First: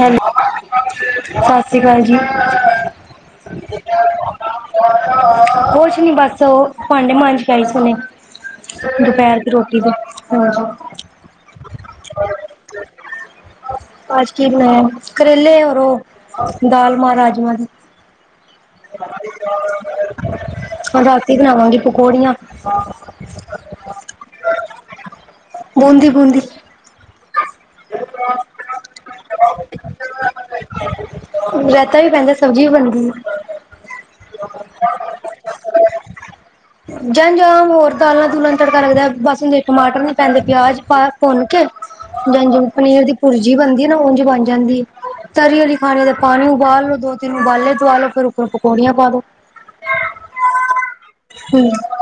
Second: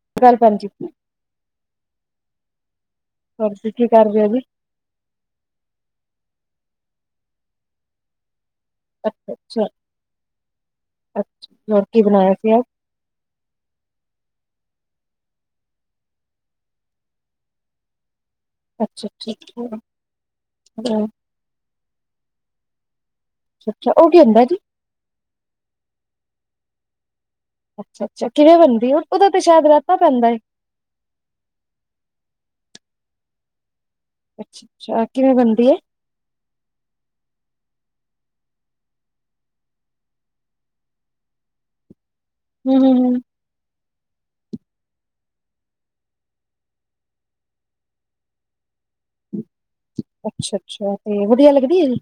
Hello ਗੱਲ ਭੈਣ ਜੀ ਸਤਿ ਸ਼੍ਰੀ ਅਕਾਲ ਜੀ ਹੋਰ ਤੁਸੀਂ ਕੀ ਕਰ ਰਹੇ ਹੋ ਜੀ ਕੁਛ ਨੀ ਬਸ ਉਹ ਭਾਂਡੇ ਮਾਂਜ ਕੇ ਆਈ ਸੀ ਅੱਛਾ ਦੁਪਹਿਰ ਦੀ ਅੱਛਾ ਰੋਟੀ ਦੇ [unintelligible] ਬਣਾਇਆ ਸੀ ਅੱਜ ਕਿ ਕਰੇਲੇ ਰ ਉਹ ਦਾਲ ਮਾਂਰਾਜਮਾਂ ਦੀ [inaudible] ਅੱਜ ਅੱਛਾ ਅੱਛਾ ਅੱਛਾ [unintelligible] ਬਣਾਵਾਂਗੇ ਪਕੌੜੀਆਂ। ਅੱਛਾ ਓਹ ਕੀ ਹੁੰਦਾ ਐ ਜੀ। [unintelligible] ਬੂੰਦੀ। ਅੱਛਾ-ਅੱਛਾ ਕਿਵੇਂ ਬਣਦੀ ਆ ਉਹਦਾ ਤੇ ਸ਼ਾਇਦ ਰਹਿਤਾ ਪੈਂਦਾ ਏ। ਰਾਇਤਾ ਵੀ ਪੈਂਦਾ ਸਬਜ਼ੀ ਵੀ ਬਣਦੀ ਆ ਅੱਛਾ ਅੱਛਾ ਕਿਵੇਂ ਬਣਦੀ ਏ [unintelligible] ਜਾਂ ਜਾ ਹੋਰ ਦਾਲਾਂ ਦੂਲਾਂ ਤੜਕਾ ਲੱਗਦਾ ਬਸ ਹੁੰ ਟਮਾਟਰ ਨੀ ਪੈਂਦੇ ਪਿਆਜ ਪਾ ਭੁੰਨ ਕੇ ਜਾਂ ਜਿ ਹੂੰ ਹੂੰ ਪਨੀਰ ਦੀ ਹੂੰ ਭੁਰਜੀ ਬਣਦੀ ਨਾ ਉਝ ਬਣ ਜਾਂਦੀ ਤਰੀ ਵਾਲੀ ਖਾਣੀ ਤੇ ਪਾਣੀ ਉਬਾਲ ਲੋ ਦੋ ਤਿੰਨ ਉਬਾਲੇ ਦਵਾਲੋ ਫੇਰ ਉਪਰੋਂ ਪਕੌੜੀਆਂ ਪਾ ਲੋ ਅੱਛਾ-ਅੱਛਾ, ਤੇ ਵਧੀਆ ਹਮ ਲੱਗਦੀ ਹੈ ਜੀ।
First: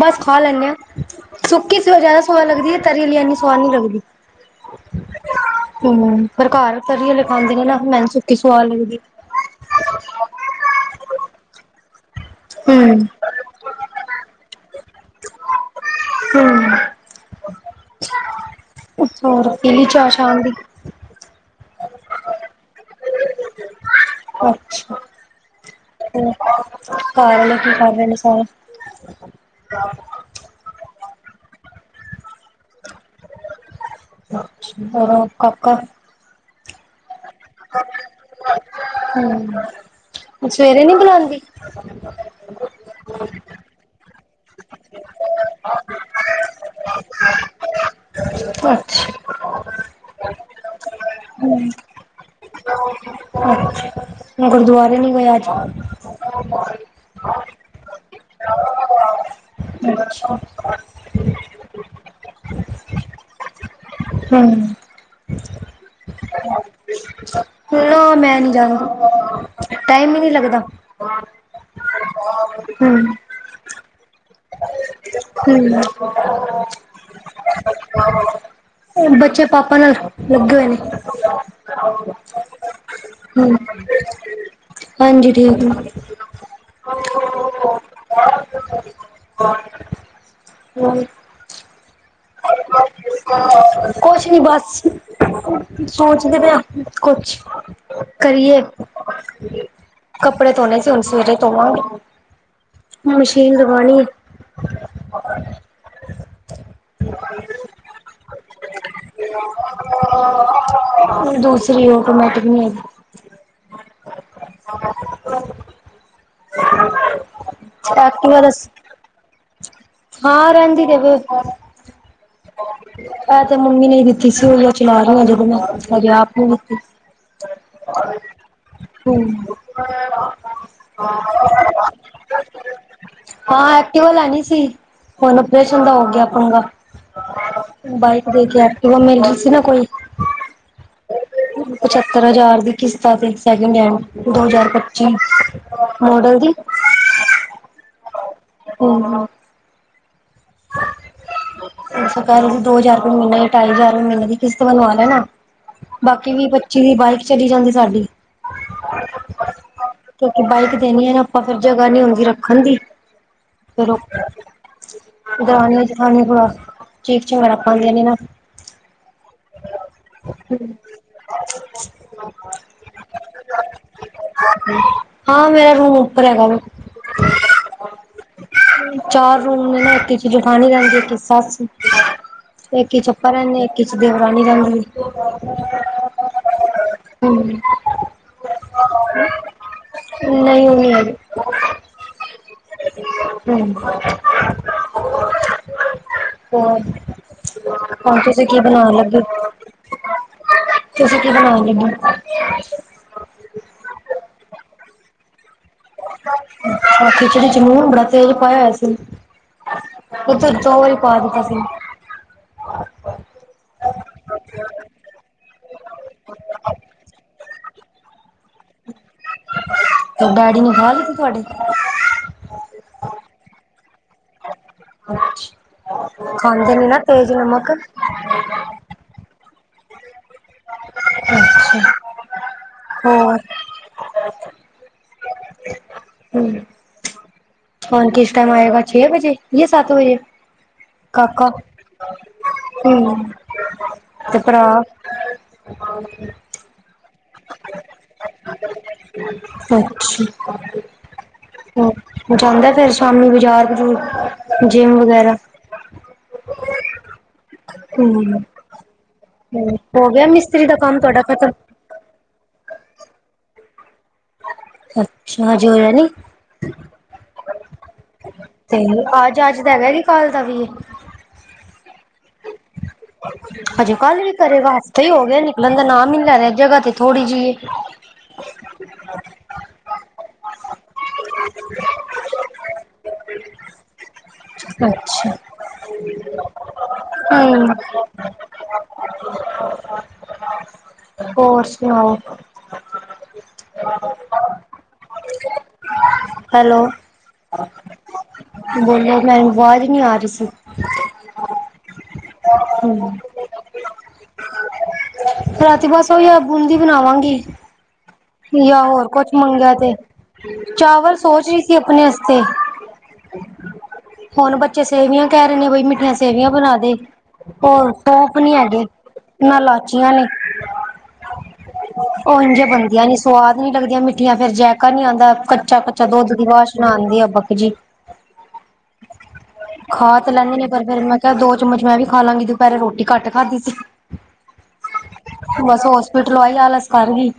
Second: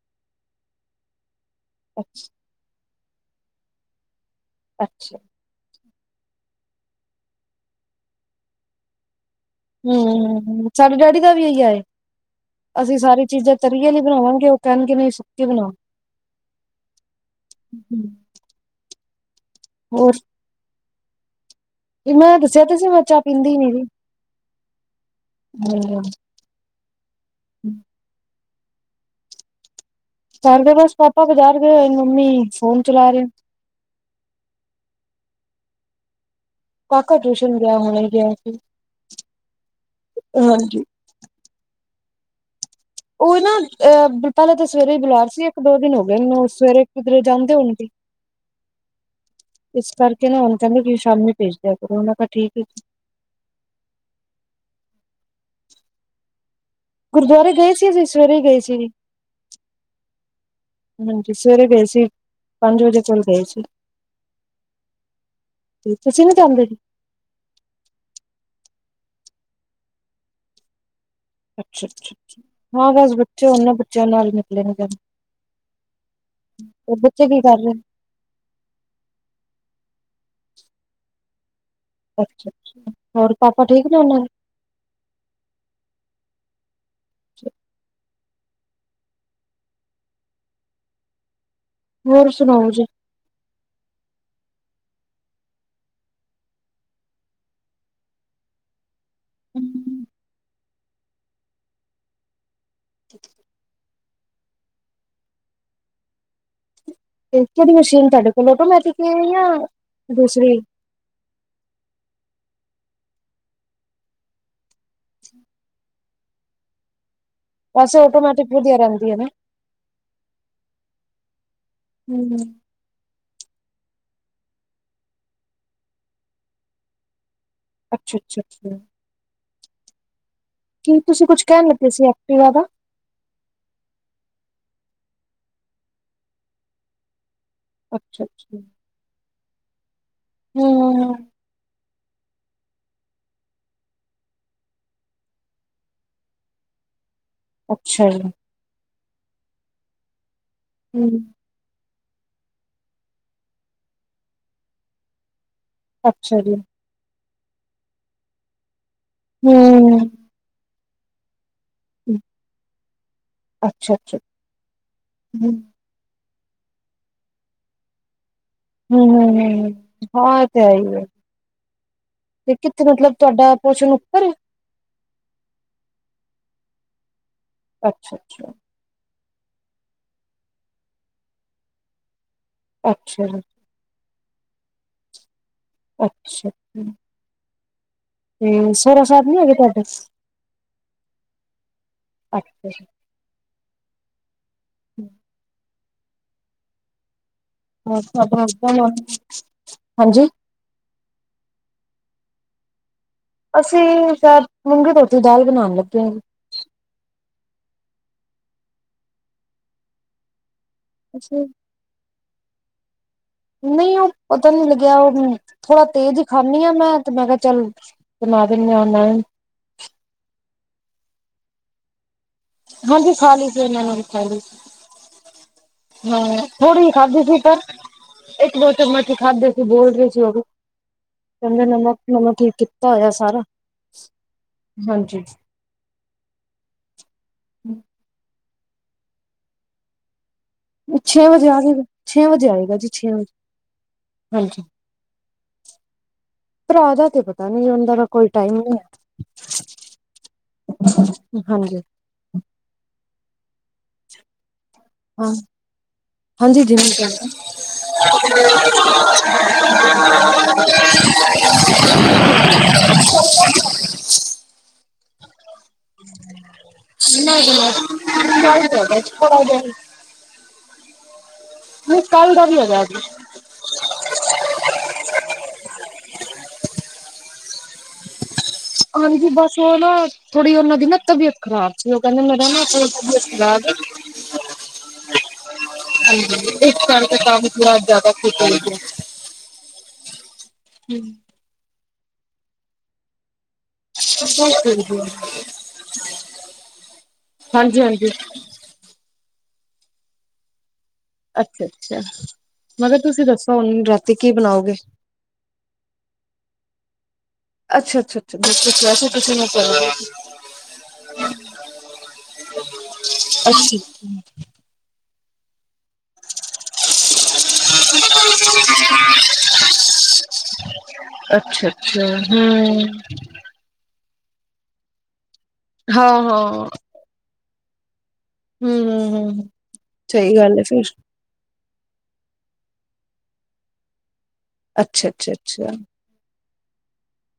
ਬਸ ਖਾ ਲੈਂਦੇ ਹਾਂ, ਸੁੱਕੀ ਸਗੋ ਜਿਆਦਾ ਅੱਛਾ ਸਵਾਦ ਲੱਗਦੀ ਹੈ ਤਰੀ ਲਈ ਇਨੀ ਸਆਦ ਨੀ ਲੱਗਦੀ। ਅੱਛਾ। ਹੂੰ, ਪਰ ਘਰ ਤਰੀ ਵਾਲੇ ਖਾਂਦੇ ਨੇ ਨਾ, ਮੈਨੂੰ ਸੁੱਕੀ ਸਵਾਦ ਲੱਗਦੀ। ਹੂੰ, ਸਾਡੇ ਡੈਡੀ ਦਾ ਵੀ ਇਹੀ ਆਏ। ਅਸੀਂ ਹੂੰ ਸਾਰੀ ਚੀਜ਼ਾਂ ਤਰੀ ਅਲੀ ਬਣਾਵਾਂਗੇ ਉਹ ਕਹਿਣਗੇ ਨਹੀਂ ਸੁੱਕੀ ਬਣਾਉਣ। ਹੂੰ। ਹੂੰ। ਓਹੋ ਪੀਲੀ ਚਾ ਸਾਂਮ ਦੀ। ਵੀ ਮੈਂ ਦੱਸਿਆ ਸੀ ਮੈਂ ਚਾਹ ਪੀਂਦੀ ਨੀ ਸੀ ਹੂੰ। ਘਾਰ ਆਲੇ ਕੀ ਕਰ ਰਹੇ ਨੇ ਸਾਰੇ? ਘਰ ਦੇ ਬਸ ਪਾਪਾ ਬਾਜ਼ਾਰ ਗਏ ਹੋਏ, ਮੰਮੀ ਫੋਨ ਚਲਾ ਰਹੇ। ਅੱਛ, ਹੋਰ ਤੁਹਾਡਾ ਕਾਕਾ ਕਾਕਾ ਟਿਊਸ਼ਨ ਗਿਆ ਹੁਣੇ ਗਿਆ ਸੀ, ਹਾਂਜੀ। ਗਂਦੀ। ਉਹ ਨਾ ਅਹ ਅ ਪਹਿਲਾਂ ਤਾਂ ਸਵੇਰੇ ਹੀ ਬੁਲਾਰ ਸੀ, ਇੱਕ-ਦੋ ਦਿਨ ਹੋ ਗਏ ਮਨੂੰ ਸਵੇਰੇ ਕਿਧਰੇ ਜਾਂਦੇ ਹੋਣਗੇ। ਹ। ਅਛਾੱ। ਇਸ ਕਰਕੇ ਨਾ ਹੁਣ ਕਹਿੰਦੇ ਕਿ ਸ਼ਾਮੀ ਭੇਜ ਦਿਆ ਕਰੋ ਉਹ ਮੈ ਕਿਹਾ ਠੀਕ ਹੈ। ਅੱਛਾ, ਗੁਰਦੁਆਰੇ ਨੀ ਗਏ ਅੱਜ। ਗੁਰਦੁਆਰੇ ਗਏ ਸੀ, ਅਸੀ ਸਵੇਰੇ ਹੀ ਗਏ ਸੀ। ਦਰਸ਼ ਅੱਛਾ। ਹਾਂਜੀ, ਸਵੇਰੇ ਗਏ ਸੀ ਪੰਜ ਵਜੇ ਕੋਲ ਗਏ ਸੀ। ਹੂੰ। ਤੁਸੀਂ ਨੀ ਜਾਂਦੇ। ਨਾ ਮੈਂ ਨੀ ਜਾੰਦੀ, ਟਾਈਮ ਹੀ ਨਹੀ ਲੱਗਦਾ। ਅੱਛਾ-ਅੱਛਾ, ਅ ਹਾਂ ਬਸ ਬੱਚੇ ਉਹਣ ਬੱਚਿਆਂ ਨਾਲ ਨਿਕਲੇ ਨੀ ਜਾਂਦਾ। ਹੂੰ। ਬੱਚੇ ਕੀ ਕਰ ਰਹੇ ਹੁਣ ਬੱਚੇ ਪਾਪਾ ਨਾਲ ਲੱਗੇ ਹੋਏ ਨੇ। ਅੱਛਾ-ਅੱਛਾ, ਹੋਰ ਹੂੰ ਪਾਪਾ ਠੀਕ ਨੇ ਉਹਨਾਂ ਦੇ। ਹਾਂਜੀ, ਠੀਕ ਨੇ। ਅੱਛਾ। ਕੋਣ? ਕੋਣ? ਹੋਰ ਸੁਣਾਉ ਜੀ। ਹ। [unintelligible] ਕੁਛ ਨੀ ਬਸ, ਸੋਚਦੇ ਪਏ ਹਾਂ, ਕੁਛ ਕਰੀਐ। ਕੱਪੜੇ ਧੋਣੇ ਸੀ, ਹੁਣ ਸਵੇਰੇ ਧੋਵਾਂਗੇ। ਮਸ਼ੀਨ ਲਗਾਣੀ ਹੈ। ਤੇ ਕਿਹੜੀ ਮਸ਼ੀਨ ਤੁਹਾਡੇ ਕੋਲ ਆਟੋਮੈਟਿਕ ਏ ਯਾਂ ਦੂਸਰੀ। ਦੂਸਰੀ ਹੈ, ਆਟੋਮੈਟਿਕ ਨਹੀਂ ਹੈਗੀ। ਵੈਸੇ ਐਕਟਿਵਾ ਦਾ ਔਟੋਮੈਟਿਕ ਵਧੀਆ ਰਹਿੰਦੀ ਹੈਨਾ। ਹਾਂ ਰੇਂਦੀ ਤੇ ਵੇ ਹੂੰ। ਏ ਤੇ ਮੰਮੀ ਨੇ ਹੀ ਦਿੱਤੀ ਸੀ ਉਹੀਉ ਚਲਾ ਰਹੀ ਹਜੇ ਮੈਂ ਹਜੇ ਆਪ ਨੀਂ ਲਿਤੀ। ਅੱਛਾ-ਅੱਛਾ-ਅੱਛਾ ਛ। ਹੂੰ। ਹੂੰ। ਕੀ ਤੁਸੀਂ ਕੁੱਝ ਕਹਿਣ ਲੱਗੇ ਸੀ ਐਕਟਿਵਾ ਦਾ। ਹਾਂ, ਐਕਟੀਵਾ ਲੈਣੀ ਸੀ, ਹੁਣ ਅਪਰੇਸ਼ਨ ਦਾ ਹੋ ਗਿਆ ਪਗਾ। ਅੱਛਾ, ਬਾਾਈਕ ਦੇ ਅੱਛਾ। ਕੇ ਐਕਟੀਵਾ ਮਿਲ ਰਹੀ ਸੀ ਨਾ ਕੋਈ। ਹਮ- ਹਮ। ਪਚੱਤਰ ਹਜ਼ਾਰ ਦੀ ਕਿਸ਼ਤਾਂ ਤੇ, ਸੈਕਿੰਡ ਹੈਂਡ ਦੋ ਹਜ਼ਾਰ ਪੱਚੀ ਅ। ਮਾਡਲ ਦੀ। ਅੱਛਾ ਜੀ। ਹਮ ਅ। ਹਮਮ। ਸਰਕਾਰ ਦੋ ਹਜ਼ਾਰ ਰੁਪਏ ਮਹੀਨੇ ਢਾਈ ਹਜ਼ਾਰ ਰਪਏ ਮਹੀਨੇ ਦੀ ਕਿਸ਼ਤ ਭਰਵਾ ਲੈਣਾ, ਬਾਕੀ ਅੱਛਾ ਦੀ ਜੀ, ਪੱਚੀ। ਇਹ ਬਾਈਕ ਚਲੀ ਜਾਂਦੀ ਸਾਡੀ। ਹਮ ਕਿਉਂਕਿ ਬਾਈਕ ਦੇਣੀ ਏ ਆਪਾਂ, ਫਿਰ ਜਗ੍ਹਾ ਨਹੀਂ ਹੁੰਦੀ ਰੱਖਣ ਦੀ, ਫਿਰ ਅੱਛਾ, ਅੱਛਾ। ਹੂੰ। ਦਰਾਣੀਆਂ, ਜੇਠਾਣੀਆਂ ਥੋੜਾ ਚੀਕ ਚਿੰਗਾੜਾ ਪਾਉਦੀਆਂ ਨੇ ਨਾ ਹਮ -ਹਮ -ਹਮ, ਹਾਂ ਇਹ ਤੇ ਹੇੈ ਏ [inaudible] ਤੇ ਕਿੱਥੇ, ਮਤਲਬ ਤੁਹਾਡਾ ਪੋਸ਼ਣ ਉੱਪਰ ਏ ਹਾਂ, ਮੇਰਾ ਰੂਮ ਉੱਪਰ ਹੈਗਾ ਵੇ ਅੱਛਾ, ਅੱਛਾ ਚਾਰ ਰੂਮ ਨੇ ਨਾ, ਇੱਕ ਇਚ ਜਠਾਣੀ ਰਹਿੰਦੀ, ਇੱਕ 'ਚ ਸੱਸ ਇੱਕ ਇਚ ਅੱਛਾ ਆਂਪਾ ਜੀ, ਰਹਿੰਦੇ ਆਂ ਇਕ ਇਚ ਦੇਵਰਾਨੀ ਰਹਿੰਦੀ ਏ ਅੱਛਾ ਹਮ, ਤੇ ਸੋਹਰਾ ਸਾਹਿਬ ਨੀ ਹੈਗੇ ਤੁਹਾਡੇ? ਨਹੀਂ ਉਹ ਨਹੀਂ ਹੈਗੇ ਅੱਛਾ ਜੀ ਹਮ [inaudible] ਹੋਰ, ਹੋਰ ਹੁਣ ਤੁਹਾਡਾ ਤੁਸੀਂ ਕੀ ਬਣਾਉਣ ਹਸਬੈਂਡ? ਲੱਗੇ ਹਾਂਜੀ ਤੁਸੀਂ ਕਿ ਬਣਾਉਣ ਲਗੇ ਅਸੀਂ ਸਾਇਦ ਮੂੰਗੀ ਧੋਤੀ ਦਾਲ ਬਣਾਉਣ ਲੱਗੇ ਹਾਂ ਜੀ ਖਿਚੜੀ 'ਚ ਲੂਣ ਬੜਾ ਤੇਜ਼ ਪਾਇਆ ਹੋਇਆ ਸੀ, ਅੱਛਾ, ਅੱਛਾ ਓ ਅੱਛਾ ਜੀ ਨਹੀਂ ਉਹ ਪਤਾ ਨੀ ਲੱਗਿਆ, ਉਹ ਥੋੜਾ ਤੇਜ ਖਾਂਦੀ ਆ, ਮੈਂ ਤੇ ਮੈਂ ਕਿਹਾ ਚੱਲ ਬਣਾ ਦਿੰਦੇ ਆ ਏ ਹੁਣ ਤੇ ਡੈਡੀ ਨੇ ਖਾ ਲਿੱਤੀ ਤੁਹਾਡੇ ਹਾਂਜੀ ਖਾ ਲਈ ਸੀ ਉਨਾਂ ਨੇ ਵੀ, ਖਾ ਲਈ ਸੀ ਮੈ, ਖਾਂਦੇ ਥੋੜੀ ਨੇ ਜੀ ਨਾ ਖਾਧੀ ਤੇਜ਼ ਸੀ ਪਰ ਨਮਕ। ਇੱਕ ਦੋ ਚਮਚ ਹੀ ਖਾਦੇੇ ਸੀ, ਬੋਲ ਰਹੀ ਸੀ ਉਹ ਵੀ ਕਹਿੰਦੇ ਅੱਛਾ, ਨਮਕ, ਨਮਕ ਹੀ ਕੀਤਾ ਹੋਇਆ ਹੋਰ ਸਾਰਾ ਹਾਂਜੀ ਹਮ ਫੋਨ ਕਿਸ ਟਾਈਮ ਆਏਗਾ ਛੇ ਵਜੇ ਯ ਸੱਤ ਵਜੇ। ਛੇ ਕਾਕਾ, ਵਜੇ ਆ ਜਾਏਗਾ ਛੇ ਵਜੇ ਆਏਗਾ ਜੀ ਛੇ ਵਜੇ ਤੇ ਹਾਂਜੀ ਭਰਾ। [unintelligible] ਭਰਾ ਦਾ ਤੇ ਪਤਾ ਨੀ, ਉਹਦਾ ਦਾ ਕੋਈ ਟਾਈਮ ਨਹੀਂ ਹੈ। ਅੱਛਾ। ਹਾਂਜੀ। ਹੂੰ ਜਾਂਦਾ ਫਿਰ ਸ਼ਾਮੀ ਬਾਜ਼ਾਰ ਬਜੂਰ, ਜਿੰਮ ਹਾਂ ਵਗੈਰਾ। ਹਾਂਜੀ ਜਿੰਮ ਜਾਂਦਾ [inaudible] ਹੂੰ ਹੋ ਗਿਆ ਮਿਸਤਰੀ ਦਾ ਕੰਮ ਤੁਹਾਡਾ ਖਤਮ? [inaudible] ਅੱਛਾ, ਹਜੇ ਹੋਇਆ ਨੀ [unintelligible] ਕਲ ਦਾ ਵੀ ਨਹੀ, ਕੱਲ ਦਾ ਵੀ ਹੋਗਿਆ। ਹਜੇ ਕੱਲ ਵੀ ਕਰੇਗਾ, ਹਫਤਾ ਹੀ ਹੋਗਿਆ ਨਿਕਲਣ ਦਾ ਨਾਮ ਹੀ ਨੀ ਲੈ ਰਿਹਾ, ਜਗ੍ਹਾ ਤੇ ਥੋੜ੍ਹੀ ਜਿਹੀ ਏ। ਹਾਂਜੀ, ਬਸ ਉਹ ਨਾ ਥੋੜੀ ਉਹਨਾਂ ਦੀ ਨਾ ਤਬੀਅਤ ਖਰਾਬ ਸੀ, ਉਹ ਕਹਿੰਦੇ ਮੇਰਾ ਨਾਂ ਥੋੜੀ ਤਬੀਅਤ ਖਰਾਬ ਏ। ਅੱਛਾ ਹਾਂਜੀ। ਇਸ ਕਰਕੇ ਕੰਮ ਥੋੜਾ ਹੂੰ ਜ਼ਿਆਦਾ [unintelligible] ਹੂੰ ਹੋਰ ਸੁਣਾਓ? [unintelligible] ਹੈਲੋ। ਹਾਂਜੀ-ਹਾਂਜੀ‌। ਬੋਲੋ, ਮੈਨ ਆਵਾਜ਼ ਈ ਨਹੀਂ ਆ ਰਹੀ ਸੀ। ਅੱਛਾ-ਅੱਛਾ ''ਮੈਂ ਕਿਹਾ ਹੂੰ ਤੁਸੀ ਦੱਸੋ, ਹੁਨ ਰ੍ਹਾਤੀ ਕੀ ਬਣਾਓਗੇ? ਰਾਤੀ ਬਸ ਉਹੀਓ ਬੂੰਦੀ ਬਣਾਵਾਂਗੀ। ਅੱਛਾ-ਅੱਛਾ। ਕੀਆ ਹੋਰ ਕੁਛ ਮੰਗਿਆ ਤੇ, ਚਾਵਲ ਸੋਚ ਰਹੀ ਸੀ, ਅਪਣੇ ਵਸਤੇ। ਅੱਛਾ। ਹੋਨ ਬੱਚੇ ਸੇਵੀਆਂ ਕਹਿ ਰਹੇ ਨੇ ਬਈ, ਮਿੱਠੀਆਂ ਸੇਵੀਆਂ ਬਣਾਦੇ। ਹੋਰ ਸੌਂਫ ਨਹੀਂ ਹੈਗੇ, ਨਾ ਲਾਚੀਆਂ ਨੇ। ਅੱਛਾ ਅੱਛਾ ਉਝ ਹਮ ਬਣਦੀਆਂ ਨੀ, ਸਵਾਦ ਨੀ ਲੱਗਦੀਆਂ ਮੀ ਯਾ ਫਿਰ ਜੈਕਾ ਨੀ ਆਂਦਾ। ਕੱਚਾ-ਕੱਚਾ ਹਾਂ ਦੁੱਧ ਹਾਂ ਦੀ ਹਮ ਬਾਸ਼ਨਾ ਆਂਦੀ ਆ ਬਕ ਜੀ। ਹਮ ਹਮ ਖਾ ਤਾਂ ਸਹੀ ਲੈਂਨੇ ਗੱਲ ਹੈ ਨੇ, ਪਰ ਫਿਰ ਮੈਂ ਤੇ, ਦੋ-ਚਮਚ 'ਮੈਂ ਵੀ ਖਾਲਾਂਗੀ ਦੁਪਹਿਰੇ ਰ੍ਹੋਟੀ ਘੱਟ ਖਾਧੀ ਸੀ। ਅੱਛਾ-ਅੱਛਾ-ਅੱਛਾ। ਟ੍ਰੌਈਲ ਆਲਸ ਕਰ ਗਈ,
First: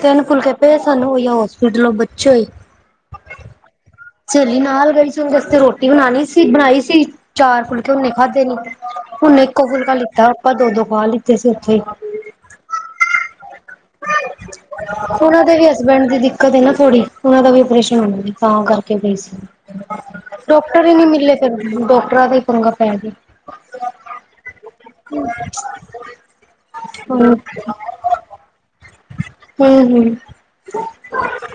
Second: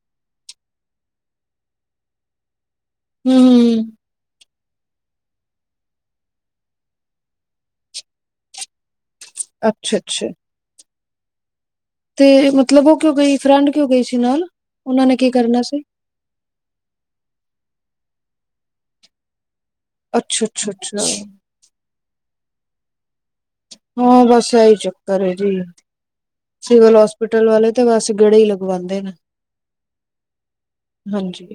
ਤਿੰਨ ਫੁਲਕੇ ਭੇਜ ਸਾਨੂੰ, ਓਹੀਓ ਹੋਸਪਿਟਲੋ ਬੱਚੇ ਹੋਏ। ਹੂੰ-ਹੂੰ। ਸਹੇਲੀ ਨਾਲ ਗਈ ਸੀ, ਉਹਦੇ ਅਸਤੇ ਰੋਟੀ ਬਣਾਣੀ ਸੀ, ਬਣਾਈ ਸੀ। ਚਾਰ ਫੁਲਕੇ ਉਹਨੇ ਖਾਧੇ ਨੀ, ਉਹਨੇ ਇੱਕੋ ਫੁਲਕਾ ਅੱਛਾ ਲਿੱਤਾ। ਅੱਛਾ ਆਪਾਂ ਦੋ-ਦੋ ਖਾ ਲਿੱਤੇ ਸੀ, ਉੱਥੇ ਹੀ। ਤੇ ਮਤਲਬ, ਉਹ ਕਿਉਂ ਗਈ ਫਰੈਂਡ ਕਿਉਂ ਗਈ ਸੀ ਨਾਲ? ਉਹਨਾਂ ਨੇ ਕੀ ਦੇ ਕਰਨਾ ਵੀ ਸੀ? ਹਸਬੈਂਡ ਦੀ ਦਿੱਕਤ ਹੈਨਾ ਥੋੜ੍ਹੀ, ਉਹਨਾਂ ਦਾ ਵੀ ਓਪਰੇਸ਼ਨ ਹੋਣਾ ਤਾਂ ਕਰਕੇ ਗਈ ਸੀ। ਅੱਛਾ ਅੱਛਾ ਡੋਕਟਰ ਹੀ ਅੱਛਾ ਨਹੀ ਮਿਲੇ ਫਿਰ, ਡੌਕਟਰਾਂ ਦਾ ਹੀ ਪੰਗਾ ਪੈਗਿਆ। ਹਾਂ ਬਸ, ਐਹੀ ਚੱਕਰ ਏਜੀ, ਸਿਵਲ ਹੂੰ, ਹੋਸਪਿਟਲ ਵਾਲੇ ਤੇ ਬਸ ਗੇੜੇ ਹੀ ਲ ਹੂੰ, ਹੂੰ। ਹਾਂਜੀ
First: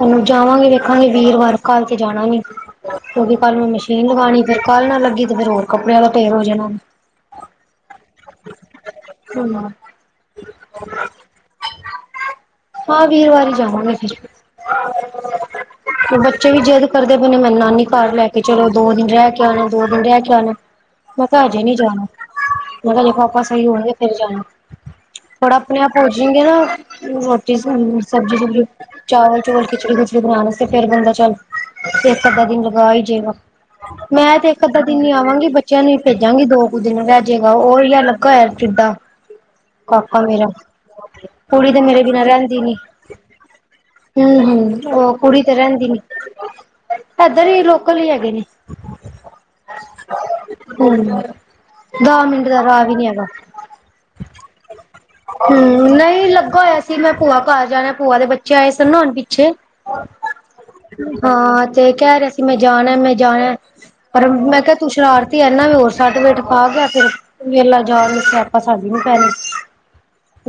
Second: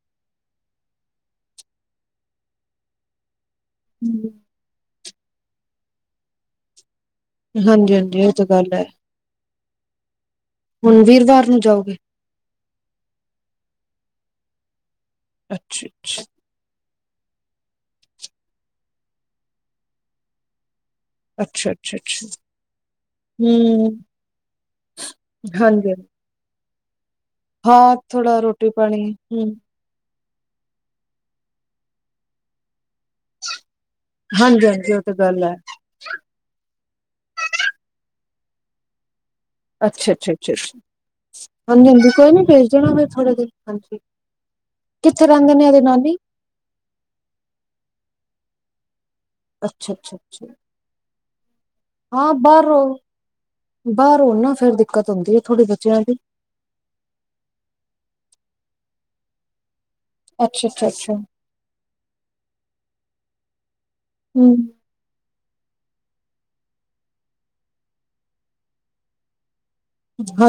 ਹੂਨ ਜਾਵਾਂਗੇ, ਵੇਖਾਂਗੇ ਵੀਰਵਾਰ ਕਲ ਤੇ ਜਾਣਾ ਨਹੀ। ਕਿਉਂਕਿ ਕੱਲ ਮੈਂ ਮਸ਼ੀਨ ਲਗਾਣੀ ਹਾਂਜੀ ਫੇਰ ਕੱਲ੍ਹ ਨਾ ਲੱਗੀ, ਤੇ ਫੇਰ ਹੋਰ ਕੱਪੜਿਆਂ ਦਾ ਫੇਰ ਹੋ ਜਾਣਾ। ਹਾਂਜੀ-ਹਾਂਜੀ, ਇਹ ਤਾਂ ਗੱਲ ਹੈ। ਹਾਂ ਹੁਣ, ਵੀਰਵਾਰ ਨੂੰ ਜਾਓਗੇ? ਹਾਂ, ਵੀਰਵਾਰੀ ਜਾਵਾਂਗੇ ਫਿਰ। ਅੱਛਾ ਅੱਛਾ ਬਚੇ ਵੀ ਜਿੱਦ ਕਰਦੇ ਪਏ ਨੇ, ਮੈ ਨਾਨੀ ਘਰ ਲੈਕੇ ਚਲੋ, ਦੋ-ਦਿਨ ਰਹਿਕੇ ਆਣਾ, ਦੋ-ਦਿਨ ਰਹਿਕੇ ਆਣਾ। ਮੈਂ ਕਿਹਾ, ਹਜੇ ਅੱਛਾ ਨਹੀਂ ਅੱਛਾ ਜਾਣਾ। ਅੱਛਾ ਉਹਨਾਂ ਦੇ ਪਾਪਾ ਸਹੀ ਹੋਣਗੇ ਹਮ ਫੇਰ ਜਾਣਾ, ਥੋੜਾ ਹਾਂਜੀ ਆਪਣੇ-ਆਪ ਹੋ ਜਾਣਗੇ ਨਾ ਹਾਂ ਥੋੜਾ ਸਬਜ਼ੀ-ਸੁਬਜ਼ੀ, ਰੋਟੀ ਪਾਣੀ ਹਮ ਚਾਵਲ-ਚੁਵਲ, ਖਿਚੜੀ ਖ ਬਣਾਣ ਅਸਤੇ ਫੇਰ ਬੰਦਾ ਚੱਲ, ਫਿਰ ਇੱਕ-ਅੱਧਾ ਦਿਨ ਲਗਾ ਹੀ ਜੇਗਾ। ''ਮੈਂ ਤੇ ਹਾਂਜੀ ਇੱਕ-ਅੱਧਾ ਹਾਂਜੀ ਉਹ ਦਿਨ ਹੀ ਤਾਂ ਗੱਲ ਆਵਾਂਗੀ, ਹੈ ਬੱਚਿਆਂ ਨੂੰ ਹੀ ਭੇਜਾਂਗੀ ਦੋ ਕੁ ਦਿਨ ਰਹਿਜੇ ਉਹੀ ਆ, ਲੱਗਾ ਹੋਇਆ ਫਿੱਡਾ। ਅੱਛਾ-ਅੱਛਾ-ਅੱਛਾ-ਅੱਛਾ, ਕੁੜੀ ਤੇ ਮੇਰੇ ਹਾਂਜੀ-ਹਾਂਜੀ ਬਿਨਾਂ ਕੋਈ ਨੀ ਰਹਿੰਦੀ ਭੇਜ ਦੇਣਾ ਫਿਰ, ਥੋੜੇ ਦਿਨ ਹਾਂਜੀ। ਹੂੰ, ਹੂੰ ਉਹ ਕਿੱਥੇ ਕੁੜੀ ਤੇ ਰਹਿੰਦੇ ਨੇ ਇਹਦੇ ਰਹਿੰਦੀ ਨੀ। ਨਾਨੀ ਇਧਰ ਹੀ, ਲੋਕਲ ਹੀ ਹੈਗੇ ਨੇ। ਅੱਛਾ-ਅੱਛਾ- ਅੱਛਾ। ਹੂੰ। ਦਸ ਹਾਂ, ਮਿੰਟ ਦਾ ਬਾਹਰ ਰਾਹ ਵੀ ਰਹੋਂ ਨੀ ਹੈਗਾ ਬਾਹਰ ਰਹੋਂ ਨਾ ਫਿਰ ਦਿਕ ਹੂੰ, ਨਹੀਂ ਲੱਗਾ ਹੋਇਆ ਸੀ ਮੈਂ ਭੂਆ ਘਰ ਜਾਣਾ, ਭੂਆ ਦੇ ਬੱਚੇ ਆਏ ਸਨ ਨਾ ਹੁਣ ਪਿੱਛੇ। ਅੱਛਾ ਅੱਛਾ ਅੱਛਾ ਹਾਂ, ਤੇ ਕਹਿ ਰਿਹਾ ਸੀ ਮੈਂ ਜਾਣਾ ਮੈਂ ਜਾਣਾ ਪਰ ਮੈਂ ਹਮ ਕਿਹਾ ਤੂੰ ਸ਼ਰਾਰਤੀ ਇਨਾ ਵੀ ਹੋਰ ਸਾਡ-ਵੇਠ ਖਾ ਗਿਆ ਫਿਰ ਵੇਲਾ ਜਾਣ ਨੂੰ ਸਿਆਪਾਂ ਸਾਡੀ ਨੂੰ ਪੈਣੇ।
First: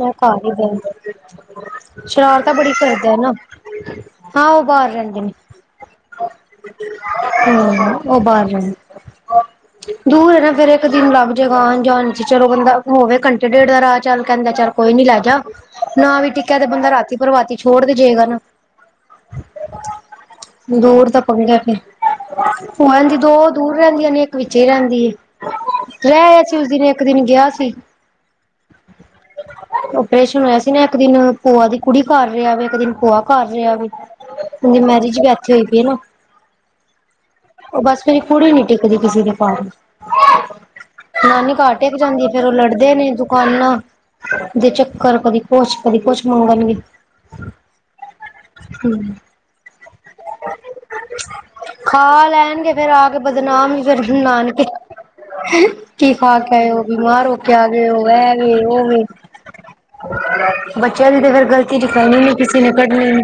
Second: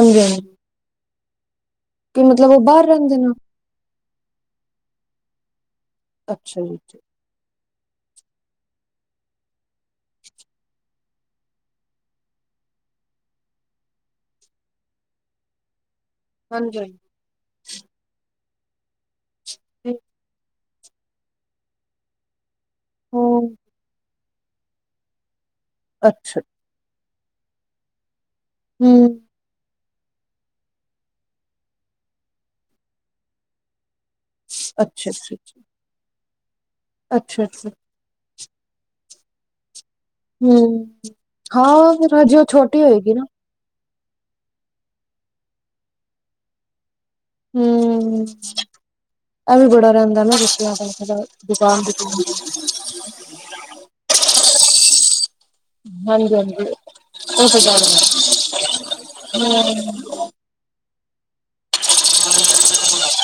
ਮੈਂ ਘਰ ਹਾਂਜੀ ਹੀ ਬੈਠ, ਕਿ ਮਤਲਬ ਸ਼ਰਾਰਤਾ ਉਹ ਬੜੀ ਬਾਹਰ ਕਰਦਾ ਰਹਿੰਦੇ ਨੇ ਨਾ। ਹਾਂ, ਉਹ ਬਾਰ ਰਹਿਨਦੇ ਨੇ। ਅੱਛਾ ਜੀ। ਹੂੰ, ਉਹ ਬਾਹਰ ਰਹਿਦੇ, ਦੂਰ ਹੈਨਾ ਫੇਿਰ ਇੱਕ ਦਿਨ ਲਗ ਜਾਏਗਾ, ਆਣ-ਜਾਣ ਚ ਚਲੋੰ ਹੋਵੇ ਘੰਟੇ-ਡੇਢ ਦਾ ਰਾਹ ਚੱਲ ਕਹਿੰਦਾ ਚੱਲ ਕੋਈ ਨੀ ਲੈਜਾ, ਨਾ ਵੀ ਟਿੱਕਿਆ ਤੇ ਹਾਂਜੀ ਬੰਦਾ ਹਾਂਜੀ ਰਾਤੀ-ਪਰਵਾਤੀ ਛੋੜ ਦੇਜੇਗਾ ਨਾ। [unintelligible] ਦੂਰ ਤਾਂ ਪੰਗਾ ਫਿਰ ਉਹ ਇਨਜ ਦੋ ਹੂੰ ਦੂਰ ਰਹਿੰਦੀਆਂ ਨੇ ਇੱਕ ਵਿੱਚੇ ਹੀ ਰਹਿੰਦੀ ਏ, ਰਹਿ ਅੱਛਾ ਆਇਆ ਸੀ ਉਸ ਦਿਨ ਇੱਕ ਦਿਨ ਗਿਆ ਸੀ। ਹੂੰ। ਆਪਰੇਸ਼ਨ ਹੋਇਆ ਸੀ ਨਾ, ਇੱਕ ਦਿਨ ਭੂਆ ਦੀ ਕੁੜੀ ਕਰ ਰਿਹਾ ਵੇ, ਇੱਕ ਦਿਨ ਭੂਆ ਘਰ ਰਿਹਾ ਵੇ। ਉਹਦੀ ਅੱਛਾ ਮੈਰਿਜ ਵੀ ਇੱਥੇ ਹੋਈ ਪਈ ਨਾ। ਅੱਛਾ-ਅੱਛਾ। ਉਹ ਬਸ ਮੇਰੀ ਕੁੜੀ ਹੀ ਨੀ ਟਿਕਦੀ ਕਿਸੇ ਦੇ ਘਰ। ਹੂੰ ਨਾਨੀ ਘਰ ਹਾਂ ਟਿਕ ਫਿਰ ਜਾਦੀ ਹਜੇ ਫੇਰ ਉਹ ਛੋਟੀ ਲੜਦੇ ਨੇ। ਹੋਏਗੀ ਨਾ ਫੋਨ ਦਗ ਚੱਕਰ ਕਦੀ ਕੁੱਛ, ਕਦੀ ਕੁੱਛ ਮੰਗਣਗੇ। ਹੂੰ। ਹੂੰ। ਇਹ ਵੀ ਬੜਾ ਰਹਿੰਦਾ ਨਾ ਬੱਚਿਆਂ ਕੋਲ ਦੁਕਾਨ-ਦਕੁਨ ਖਾ ਲੈਣਗੇ ਫੇਰ ਆ ਕੇ ਦਾ ਬਦਨਾਮ ਵੀ ਫਿਰ ਨਾਨਕੇ, ਕੀ ਹਾਂਜੀ ਖਾ ਹਾਂਜੀ ਕੇ ਆਏ ਹੋ, ਉਹ ਬਿਮਾਰ ਹੋ ਕੇ ਤਾਂ ਆ ਗੱਲ ਗਏ ਹੋ। ਹੈ ਮੈ ਵੀ, ਉਹ ਵੀ। ਬੱਚਿਆਂ ਦੀ ਤਾਂ ਫਿਰ ਗਲਤੀ ਦਿਖਾਈਣੀ ਕਿਸੇ ਨੇ ਕੱਢਣੀ ਨੀ।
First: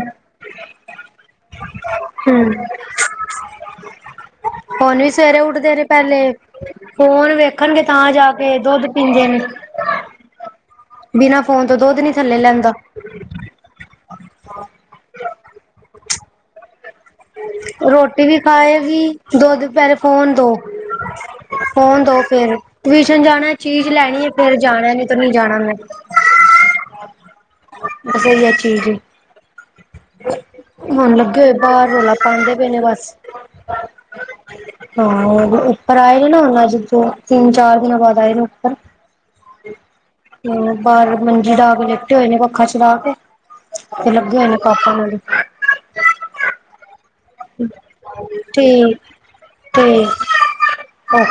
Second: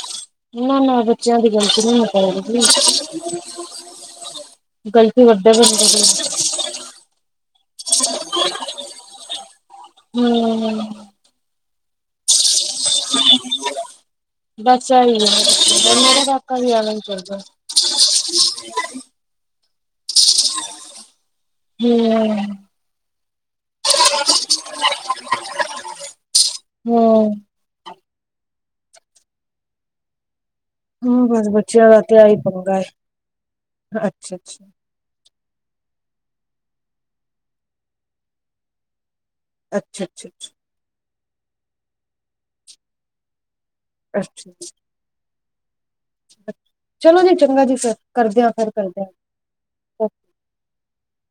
ਨਾ-ਨਾ, ਬੱਚਿਆਂ ਦੀ ਗਲਤੀ ਨਹੀਂ ਮੰਨਣਗੇ। ਹੁਨ ਵੀ ਸਵੇਰੇ ਉੱਠਦੇ ਨੇ ਪਹਿਲੇ ਫੋਨ ਵੇਖਣਗੇ ਤਾਂ ਜਾ ਕੇ ਦੁੱਧ ਪੀਂਦੇ ਨੇ। ਹੂੰ-ਹੂੰ। ਬਿਨਾਂ ਫੋਨ ਤੋਂ ਦੁੱਧ ਨੀ ਥੱਲੇ ਲੈਂਦਾ। ਬੱਸ ਇਹੀ ਹੈ, ਮੇਰਾ ਕਾਕਾ ਵੀ ਏਵੇ ਹੀ ਕਰਦਾ। ਰੋਟੀ ਵੀ ਖਾਏਗੀ, ਦੁੱਧ ਪਹਿਲੇ ਫੋਨ ਦੋ। ਫੋਨ ਦੋ ਹੂੰ ਫੇਰ ਟਊਸ਼ਨ ਜਾਣਾ ਚੀਜ਼ ਲੈਣੀ ਹੈ ਫੇਰ ਜਾਣਾ ਨੀ ਤੇ ਨਹੀਂ ਜਾਣਾ ਮੈਂ। ਹੂੰ। ਬਸ ਇਹੀ ਆ ਚੀਜ਼। ਹੁਣ ਹੂੰ ਲੱਗੇ ਬਸ ਹੋਏ ਬੱਚਿਆਂ ਬਾਹਰ ਦਾ ਰੌਲਾ ਤੇ ਆਹੀ ਪਾਂਉਦੇ ਪੈ ਪੰਗਾ ਨੇ ਏ ਬੱਸ। ਅੱਛਾ-ਅੱਛਾ, ਹਾਂ, ਉੱਪਰ ਆਏ ਨੇ ਨਾ ਅੱਜ ਤਿੰਨ-ਚਾਰ ਦਿਨਾਂ ਬਾਦ ਆਏ ਨੇ ਉੱਪਰ। ਅੱਛਾ-ਅੱਛਾ-ਅੱਛਾ। ਬਾਹਰ ਮੰਜੀ ਡਾ ਕੇ ਲਟੇ ਹੋਏ ਨੇ ਪੱਖਾ ਚਲਾ ਕੇ ਤੇ ਲੱਗੇ ਹੋਏ ਅੱਛਾ ਨੇ ਪਾਪਾ ਨਾਲ ਹੀ। ਚਲੋ ਜੀ, ਚੰਗਾ ਜੀ ਫਿਰ ਕਰਦੇ ਆਂ ਫਿਰ ਕਰਦੇ ਆਂ। ਤੇ ਓਕੇ।